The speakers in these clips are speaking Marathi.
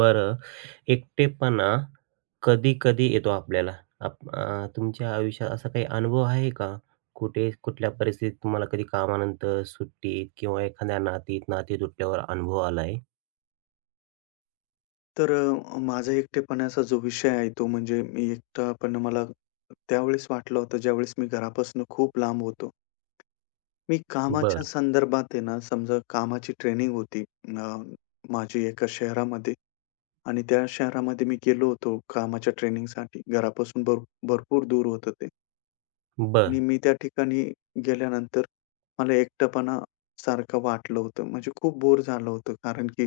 बरं, एकटेपणा कधी-कधी येतो आपल्याला. तुमच्या आयुष्यात असा काही अनुभव आहे का? कुठे, कुठल्या परिस्थितीत तुम्हाला कधी कामानंतर, सुट्टीत किंवा एखाद्या नातीत, नाती तुटल्यावर अनुभव आलाय? तर माझा एकटेपणाचा जो विषय आहे तो म्हणजे मी एकटेपणा मला त्यावेळेस वाटलं होतं ज्यावेळेस मी घरापासून खूप लांब होतो. मी कामाच्या बर, संदर्भात आहे ना समजा कामाची ट्रेनिंग होती. अ, माझी एका शहरामध्ये आणि त्या शहरामध्ये मी गेलो होतो कामाच्या ट्रेनिंगसाठी. घरापासून भरपूर दूर होतं ते. बर, आणि मी त्या ठिकाणी गेल्यानंतर मला एकटेपणा सारखं वाटलं होतं. म्हणजे खूप बोर झालं होतं. कारण की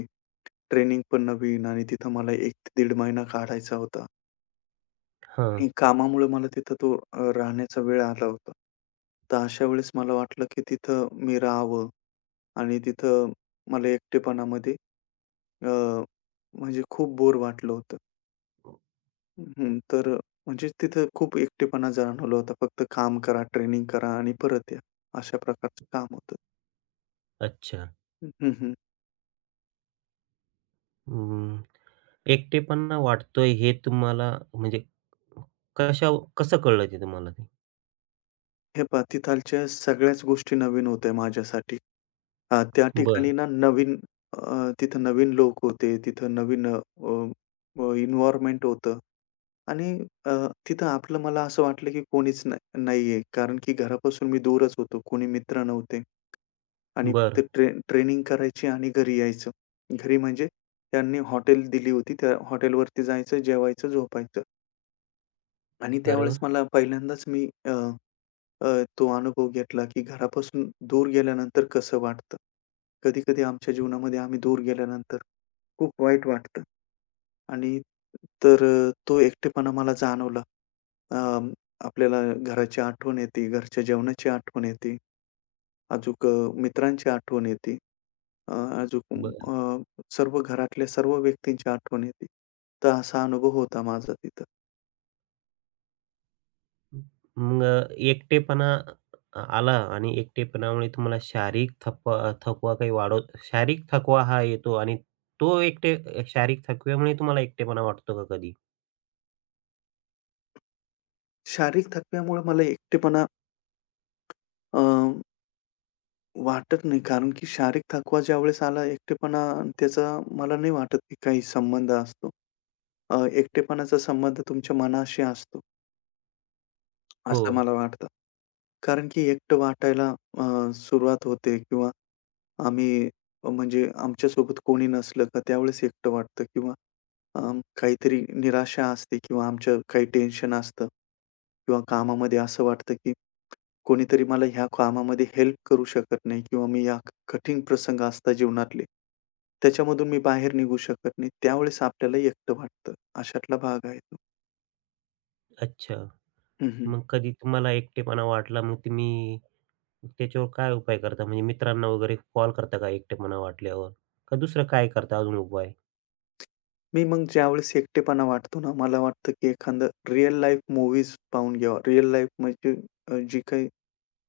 ट्रेनिंग पण नवीन आणि तिथं मला 1 ते दीड महिना काढायचा होता हां. आणि कामामुळे मला तिथं तो राहण्याचा वेळ आला होता. तर अशा वेळेस मला वाटलं की तिथं मी राहावं आणि तिथं मला एकटेपणामध्ये अ, म्हणजे खूप बोर वाटलं होतं. हं, तर म्हणजे तिथं खूप एकटेपणा जाणवला होता. फक्त काम करा, ट्रेनिंग करा आणि परत या. अशा प्रकारचं काम होतं. अच्छा. हं, हं. अं, एकटेपणा वाटतोय हे तुम्हाला म्हणजे कशा कसं कळलं ते तुम्हाला ते? हे पहा तिथालच्या सगळ्याच गोष्टी नवीन होत्या माझ्यासाठी. त्या बरं, ठिकाणी ना नवीन. तिथं नवीन लोक होते. तिथं नवीन अ, अ, एन्व्हायर्नमेंट होतं आणि अ, तिथं आपलं मला असं वाटलं की कोणीच नाहीये. कारण की घरापासून मी दूरच होतो. कोणी मित्र नव्हते आणि फक्त बरं. ट्रेनिंग करायची आणि घरी यायचं. घरी म्हणजे त्यांनी हॉटेल दिली होती. त्या हॉटेलवरती जायचं, जेवायचं, झोपायचं आणि अरे त्यावेळेस वाह! मला पहिल्यांदाच मी अ, तो अनुभव घेतला, की घरापासून दूर गेल्यानंतर कसं वाटतं. कधी-कधी आमच्या जीवनामध्ये आम्ही दूर गेल्यानंतर खूप वाईट वाटतं आणि तर तो एकटेपणा मला जाणवला. अ, आपल्याला घराची आठवण येते, घरच्या जेवणाची आठवण येते, अजूक अ, मित्रांची आठवण येते. अ, अजून अ, सर्व घरातल्या सर्व व्यक्तींची आठवण येते. तर असा अनुभव होता माझा तिथं. मग एकटेपणा आला आणि एकटेपणामुळे तुम्हाला शारीरिक थकवा थकवा काही वाढवत शारीरिक थकवा हा येतो आणि तो एकटे शारीरिक थकव्यामुळे तुम्हाला एकटेपणा वाटतो का कधी? शारीरिक थकव्यामुळे मला एकटेपणा वाटत नाही. कारण की शारीरिक थकवा ज्यावेळेस आला एकटेपणा त्याचा मला नाही वाटत की काही संबंध असतो. एकटेपणाचा संबंध तुमच्या मनाशी असतो, हो. असं मला वाटतं. कारण की एकटं वाटायला सुरुवात होते किंवा आम्ही म्हणजे आमच्यासोबत कोणी नसलं का त्यावेळेस एकटं वाटतं किंवा अ, काहीतरी निराशा असते किंवा आमचं काही टेन्शन असतं किंवा कामामध्ये असं वाटतं की कोणीतरी मला ह्या कामामध्ये हेल्प करू शकत नाही किंवा मी या कठीण प्रसंग असतात जीवनातले, त्याच्यामधून मी बाहेर निघू शकत नाही. त्यावेळेस आपल्याला एकटं वाटतं. अशातला भाग आहे तो. अच्छा. हं, हं. मग कधी तुम्हाला एकटेपणा वाटला मग तुम्ही त्याच्यावर काय उपाय करता? म्हणजे मित्रांना वगैरे कॉल करता का एकटेपणा वाटल्यावर? का दुसरं काय करता अजून उपाय? मी मग ज्यावेळेस एकटेपणा वाटतो ना, मला वाटतं की एखादं रिअल लाईफ मूव्हीज पाहून घ्यावा. रिअल लाईफ म्हणजे जी काही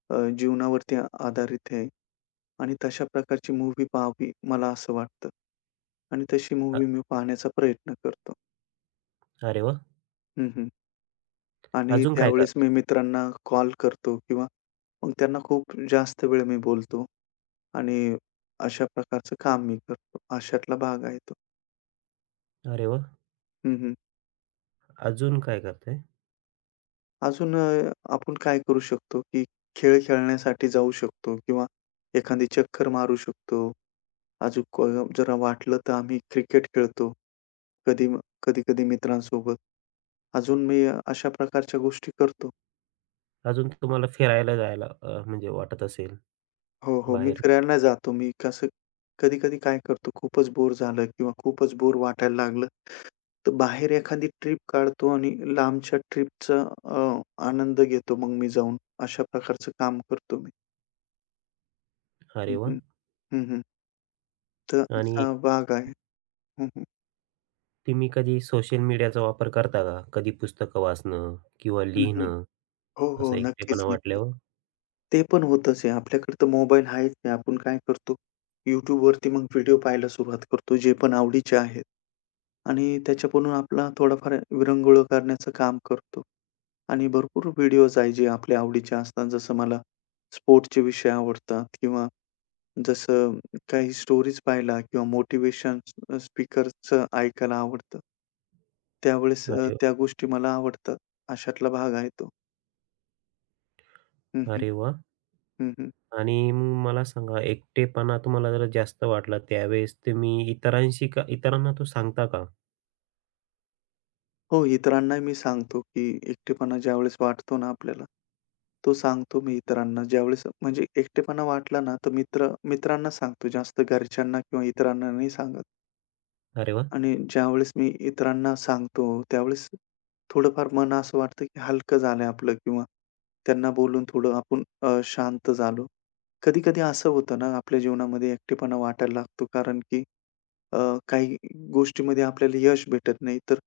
जीवनावरती आधारित आहे आणि तशा प्रकारची मूव्ही पाहावी, मला असं वाटतं. आणि तशी अ मूव्ही मी पाहण्याचा प्रयत्न करतो. अरे वाह! हं, हं. आणि अजून काय त्यावेळेस करता? मी मित्रांना कॉल करतो किंवा मग त्यांना खूप जास्त वेळ मी बोलतो आणि अशा प्रकारचं काम मी करतो. अशातला भाग आहे तो. अरे वाह! हं, हं. अजून काय करताय? अजून आपण काय करू शकतो, की खेळ खेळण्यासाठी जाऊ शकतो किंवा एखादी चक्कर मारू शकतो. अजूक अ, जरा वाटलं तर आम्ही क्रिकेट खेळतो. कधी कधी-कधी मित्रांसोबत. अजून मी अशा प्रकारच्या गोष्टी करतो. अजून तुम्हाला फिरायला जायला म्हणजे वाटत असेल हो, हो. मी बाहेर? फिरायला जातो. मी कसं कधी-कधी काय करतो, खूपच बोर झालं किंवा खूपच बोर वाटायला लागलं, तर बाहेर एखादी ट्रिप काढतो आणि लांबच्या ट्रिपचा आनंद घेतो मग मी जाऊन. अशा प्रकारचं काम करतो मी. अरे हं, वाह! हं. हं, हं. तर आणि असा भाग आहे. हं, हं. तुम्ही कधी सोशल मीडियाचा वापर करता का? कधी पुस्तकं वाचणं किंवा हं, हं. लिहिणं हो, हो. असं नक्कीच, एकटेपणा नक्कीच. वाटल्यावर? ते पण होतच आहे. आपल्याकडे तर मोबाईल आहेच आहे. आपण काय करतो, YouTubeवरती मग व्हिडिओ पाहायला सुरुवात करतो, जे पण आवडीचे आहेत आणि त्याच्याकडून आपला थोडाफार विरंगुळा करण्याचं काम करतो आणि भरपूर व्हिडिओज आहे जे आपल्या आवडीचे असतात. जसं मला स्पोर्ट्सचे विषय आवडतात किंवा जसं काही स्टोरीज पाहायला किंवा मोटिव्हेशन स्पीकरचं ऐकायला आवडतं. त्यावेळेस अरे त्या गोष्टी मला आवडतात. अशातला भाग आहे तो. हं, हं. अरे वाह! हं, हं. आणि मग मला सांगा एकटेपणा तुम्हाला जरा जास्त वाटला त्यावेळेस तुम्ही इतरांशी का इतरांना तो सांगता का? हो, इतरांना मी सांगतो, की एकटेपणा ज्यावेळेस वाटतो ना आपल्याला, तो सांगतो मी इतरांना. ज्यावेळेस म्हणजे एकटेपणा वाटला ना, तर मित्रांना सांगतो, जास्त घरच्यांना किंवा इतरांना नाही सांगत. अरे वाह! आणि ज्यावेळेस मी इतरांना सांगतो, त्यावेळेस थोडंफार मन असं वाटतं, की हलकं झालंय आपलं किंवा त्यांना बोलून थोडं आपण शांत झालो. कधी-कधी असं होतं ना, आपल्या जीवनामध्ये एकटेपणा वाटायला लागतो कारण की अ, काही गोष्टीमध्ये आपल्याला यश भेटत नाही, तर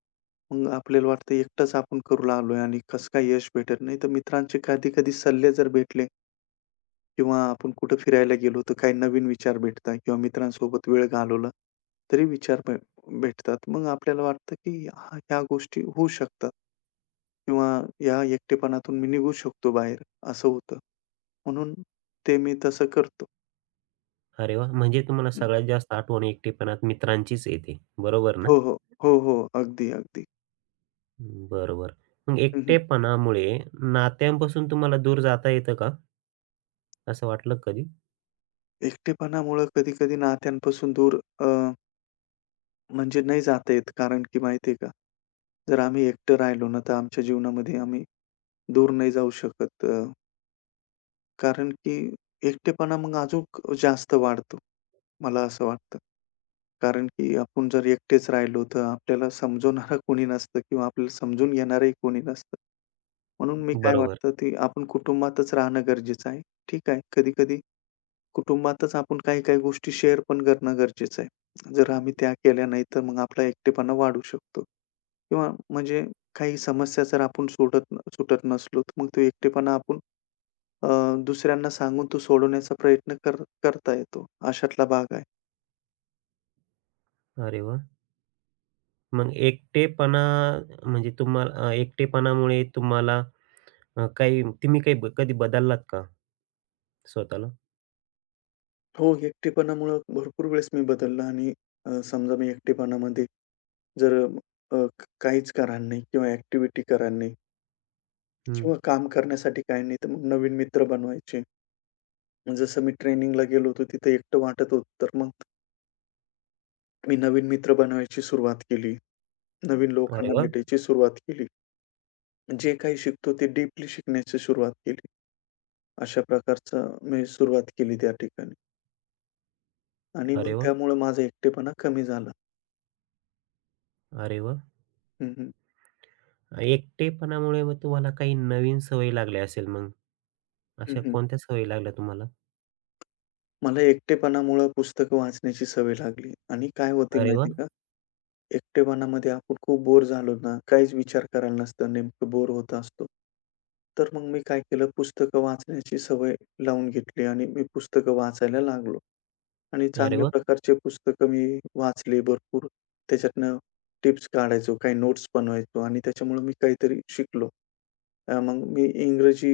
मग आपल्याला वाटतं एकटाच आपण करू लागलोय आणि कसं काय यश भेटत नाही. तर मित्रांचे कधी-कधी सल्ले जर भेटले किंवा आपण कुठं फिरायला गेलो, तर काही नवीन विचार भेटतात किंवा मित्रांसोबत वेळ घालवला तरी विचार भेटतात. मग आपल्याला वाटतं की हा ह्या गोष्टी होऊ शकतात किंवा या एकटेपणातून मी निघू शकतो बाहेर, असं होतं. म्हणून ते मी तसं करतो. अरे वाह! म्हणजे तुम्हाला हं. सगळ्यात जास्त आठवण एकटेपणात मित्रांचीच येते. बरोबर ना? हो, हो. हो, हो. अगदी, अगदी. बरोबर. मग हं, एकटेपणामुळे नात्यांपासून तुम्हाला दूर जाता येतं का? असं वाटलं कधी? एकटेपणामुळं कधी-कधी नात्यांपासून दूर अ, म्हणजे नाही जाता येत. कारण की माहिती आहे का, जर आम्ही एकटं राहिलो ना, तर आमच्या जीवनामध्ये आम्ही दूर नाही जाऊ शकत. कारण की एकटेपणा मग अजून जास्त वाढतो, मला असं वाटतं. कारण की आपण जर एकटेच राहिलो, तर आपल्याला समजवणारं कोणी नसतं किंवा आपल्याला समजून घेणारंही कोणी नसतं. म्हणून मी काय बरोबर. वाटतं, ते आपण कुटुंबातच राहणं गरजेचं आहे. ठीक आहे, कधी-कधी कुटुंबातच आपण काही-काही गोष्टी शेअर पण करणं गरजेचं आहे. जर आम्ही त्या केल्या नाही, तर मग आपला एकटेपणा वाढू शकतो किंवा म्हणजे काही समस्या जर आपण सोडत सुटत नसलो, तर मग तो एकटेपणा आपण अ, दुसऱ्यांना सांगून तो सोडवण्याचा प्रयत्न करता येतो. अशातला भाग आहे. अरे वाह! मग एकटेपणा म्हणजे तुम्हाला एकटेपणामुळे तुम्हाला काही तुम्ही काही ब कधी बदललात का स्वतःला? हो, एकटेपणामुळं भरपूर वेळेस मी बदलला आणि समजा मी एकटेपणामध्ये जर काहीच कारण नाही किंवा ॲक्टिव्हिटी करायला नाही हं. किंवा काम करण्यासाठी काही नाही, तर मग नवीन मित्र बनवायचे. मग जसं मी ट्रेनिंगला गेलो होतो, तिथे एकटं वाटत होतं, तर मग मी नवीन मित्र बनवायची सुरुवात केली. नवीन अरे लोकांना वाह! भेटायची सुरुवात केली. जे काही शिकतो ते डीपली शिकण्याची सुरुवात केली. अशा प्रकारचं मी सुरुवात केली त्या ठिकाणी आणि मग अरे वाह! त्यामुळं माझा एकटेपणा कमी झाला. अरे वाह! हं, हं. एकटेपणामुळे मग तुम्हाला काही नवीन सवयी लागल्या असेल मग. हं, अशा हं. कोणत्या सवयी लागल्या तुम्हाला? मला एकटेपणामुळं पुस्तकं वाचण्याची सवय लागली आणि काय होते अरे वाह! माहिती का? एकटेपणामध्ये आपण खूप बोर झालो ना, काहीच विचार करायला नसतं, नेमकं बोर होत असतो. तर मग मी काय केलं पुस्तकं वाचण्याची सवय लावून घेतली आणि मी पुस्तकं वाचायला लागलो. आणि अरे चांगल्या वाह! प्रकारचे पुस्तकं मी वाचले भरपूर. त्याच्यातनं टिप्स काढायचो, काही नोट्स बनवायचो आणि त्याच्यामुळे मी काहीतरी शिकलो. मग मी इंग्रजी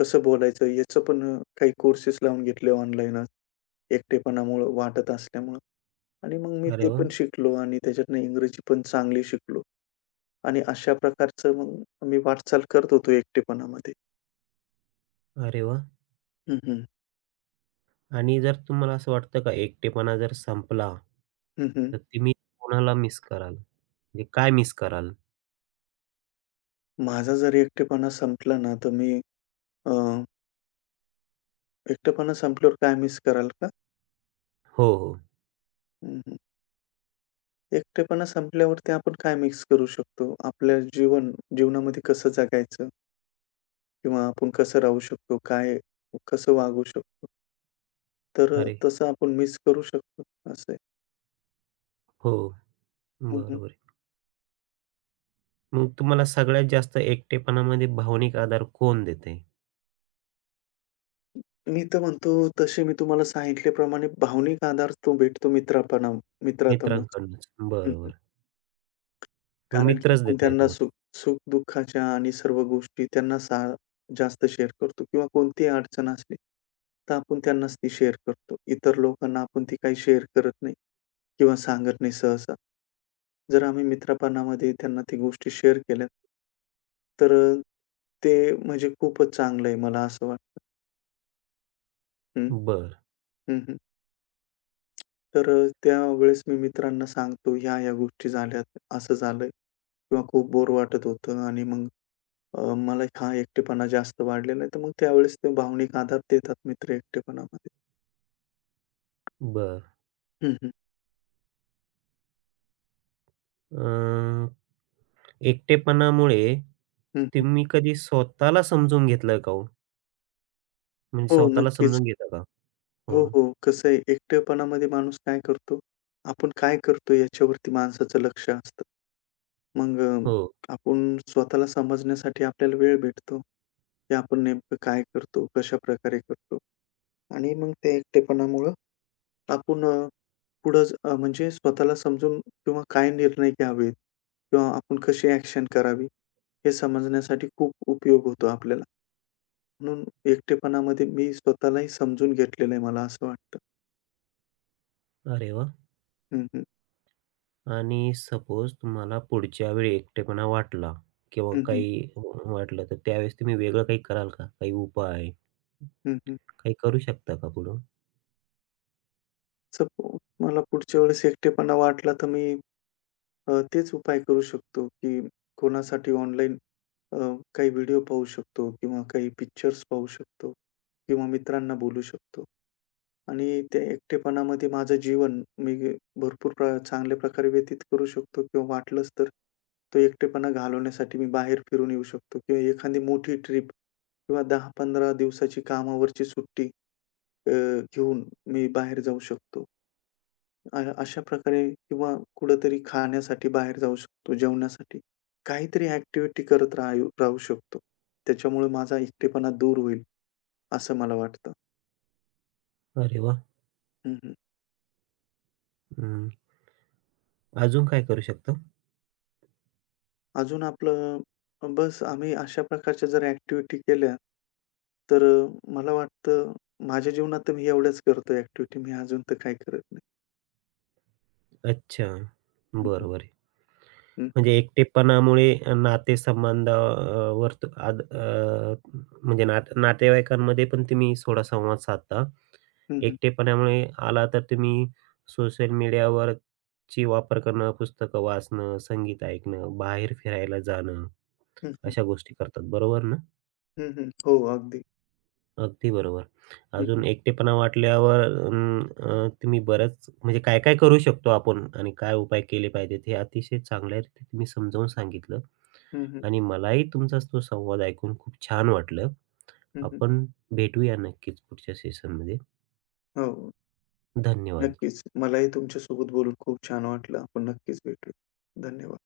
कसं बोलायचं याचं पण काही कोर्सेस लावून घेतले ऑनलाईनच, एकटेपणामुळं वाटत असल्यामुळं आणि मग मी अरे ते वाह! पण शिकलो आणि त्याच्यातनं इंग्रजी पण चांगली शिकलो आणि अशा प्रकारचं मग मी वाटचाल करत होतो एकटेपणामध्ये. अरे वाह! हं, हं. आणि जर तुम्हाला असं वाटतं का एकटेपणा जर संपला, हं, हं. तर तुम्ही कोणाला मिस कराल? म्हणजे काय मिस कराल? माझा जर एकटेपणा संपला ना, तर मी अ एकटेपणा संपल्यावर काय मिस कराल का? हो, हो. हं, हं. एकटेपणा संपल्यावरती आपण काय मिस करू शकतो? आपल्या जीवनामध्ये कसं जगायचं? किंवा आपण कसं राहू शकतो? काय कसं वागू शकतो? तर अरे तसं आपण मिस करू शकतो असं आहे. हो. हं, हं. बरोबर आहे. मग तुम्हाला सगळ्यात जास्त एकटेपणामध्ये भावनिक आधार कोण देते? मी तर म्हणतो तसे मी तुम्हाला सांगितल्याप्रमाणे भावनिक आधार तो भेटतो मित्रातूनच. मित्रांकडूनच. हं, बरं, हं. बरं. मग कारण की मित्रच आपण देताय त्यांना तुम्हाला. सुख-दुःखाच्या आणि सर्व गोष्टी त्यांना जास्त शेअर करतो किंवा कोणतीही अडचण असली, तर आपण त्यांनाच ती शेअर करतो. इतर लोकांना आपण ती काही शेअर करत नाही किंवा सांगत नाही सहसा. जर आम्ही मित्रपणामध्ये त्यांना ती गोष्टी शेअर केल्या तर ते म्हणजे खूपच चांगलं आहे मला असं वाटतं. हं, बर, हं, हं. तर त्यावेळेस मी मित्रांना सांगतो ह्या-ह्या गोष्टी झाल्यात, असं झालंय किंवा खूप बोर वाटत होतं आणि मग मला हा एकटेपणा जास्त वाढलेला आहे, तर मग त्यावेळेस ते भावनिक आधार देतात मित्र एकटेपणामध्ये. बर हं, हं. अ, एकटेपणामुळे हं, हं. तुम्ही कधी स्वतःला समजून घेतलं का हो? म्हणजे हो, स्वतःला नक्कीच. समजून घेता का? हो, हो, हो. कसं आहे एकटेपणामध्ये माणूस काय करतो? आपण काय करतो याच्यावरती माणसाचं लक्ष असतं. मग हो. आपण स्वतःला समजण्यासाठी आपल्याला वेळ भेटतो, की आपण नेमकं काय करतो, कशाप्रकारे करतो आणि मग त्या एकटेपणामुळं आपण पुढं म्हणजे स्वतःला समजून किंवा काय निर्णय घ्यावेत किंवा आपण कशी ॲक्शन करावी हे समजण्यासाठी खूप उपयोग होतो आपल्याला. म्हणून एकटेपणामध्ये मी स्वतःलाही समजून घेतलेलं आहे, मला असं वाटतं. अरे वाह! हं, हं. आणि सपोज तुम्हाला पुढच्या वेळी एकटेपणा वाटला किंवा हं, हं. हं. काही वाटलं, तर त्यावेळेस तुम्ही वेगळं काही कराल का? काही उपाय, हं, हं. काही करू शकता का पुढं? मला पुढच्या वेळेस एकटेपणा वाटला, तर मी तेच उपाय करू शकतो, की कोणासाठी ऑनलाईन अ, काही व्हिडिओ पाहू शकतो किंवा काही पिक्चर्स पाहू शकतो किंवा मित्रांना बोलू शकतो. आणि त्या एकटेपणामध्ये माझं जीवन मी भरपूर चांगल्या प्रकारे व्यतीत करू शकतो किंवा वाटलंच तर तो एकटेपणा घालवण्यासाठी मी बाहेर फिरून येऊ शकतो किंवा एखादी मोठी ट्रिप किंवा 10-15 दिवसाची कामावरची सुट्टी अ, घेऊन मी बाहेर जाऊ शकतो. अशा प्रकारे किंवा कुठेतरी खाण्यासाठी बाहेर जाऊ शकतो, जेवणासाठी. काहीतरी ॲक्टिव्हिटी करत राहू राहू शकतो. त्याच्यामुळे माझा एकटेपणा दूर होईल, असं मला वाटतं. अरे वाह! हं, हं. हं. अजून काय करू शकतो? अजून आपलं बस आम्ही अशा प्रकारच्या जर ॲक्टिव्हिटी केल्या, तर मला वाटतं माझ्या जीवनात तर मी एवढ्याच करतो ॲक्टिव्हिटी. मी अजून तर काही करत नाही. अच्छा. हं, हं. बरं, बरं. म्हणजे एकटेपणामुळे नातेसंबंध वर तु- आद अ, म्हणजे नातेवाईकांमध्ये पण तुम्ही थोडा संवाद साधता. हं, हं. एकटेपणामुळे आला तर तुम्ही सोशल मीडियावरची वापर करणं, पुस्तकं वाचणं, संगीत ऐकणं, बाहेर फिरायला जाणं, हं, हं. अशा गोष्टी करतात. बरोबर ना? हं, हो, अगदी. अगदी बरोबर. हं, हं. अजून एकटेपणा वाटल्यावर तुम्ही बरंच म्हणजे काय काय करू शकतो आपण आणि काय उपाय केले पाहिजेत हे अतिशय चांगल्या रीती तुम्ही समजावून सांगितलं हं, हं. आणि मलाही तुमचा तो संवाद ऐकून खूप छान वाटलं. हं, आपण भेटूया नक्कीच पुढच्या सेशनमध्ये. हो. धन्यवाद. नक्कीच. मलाही तुमच्यासोबत बोलून खूप छान वाटलं. आपण नक्कीच भेटूया. धन्यवाद.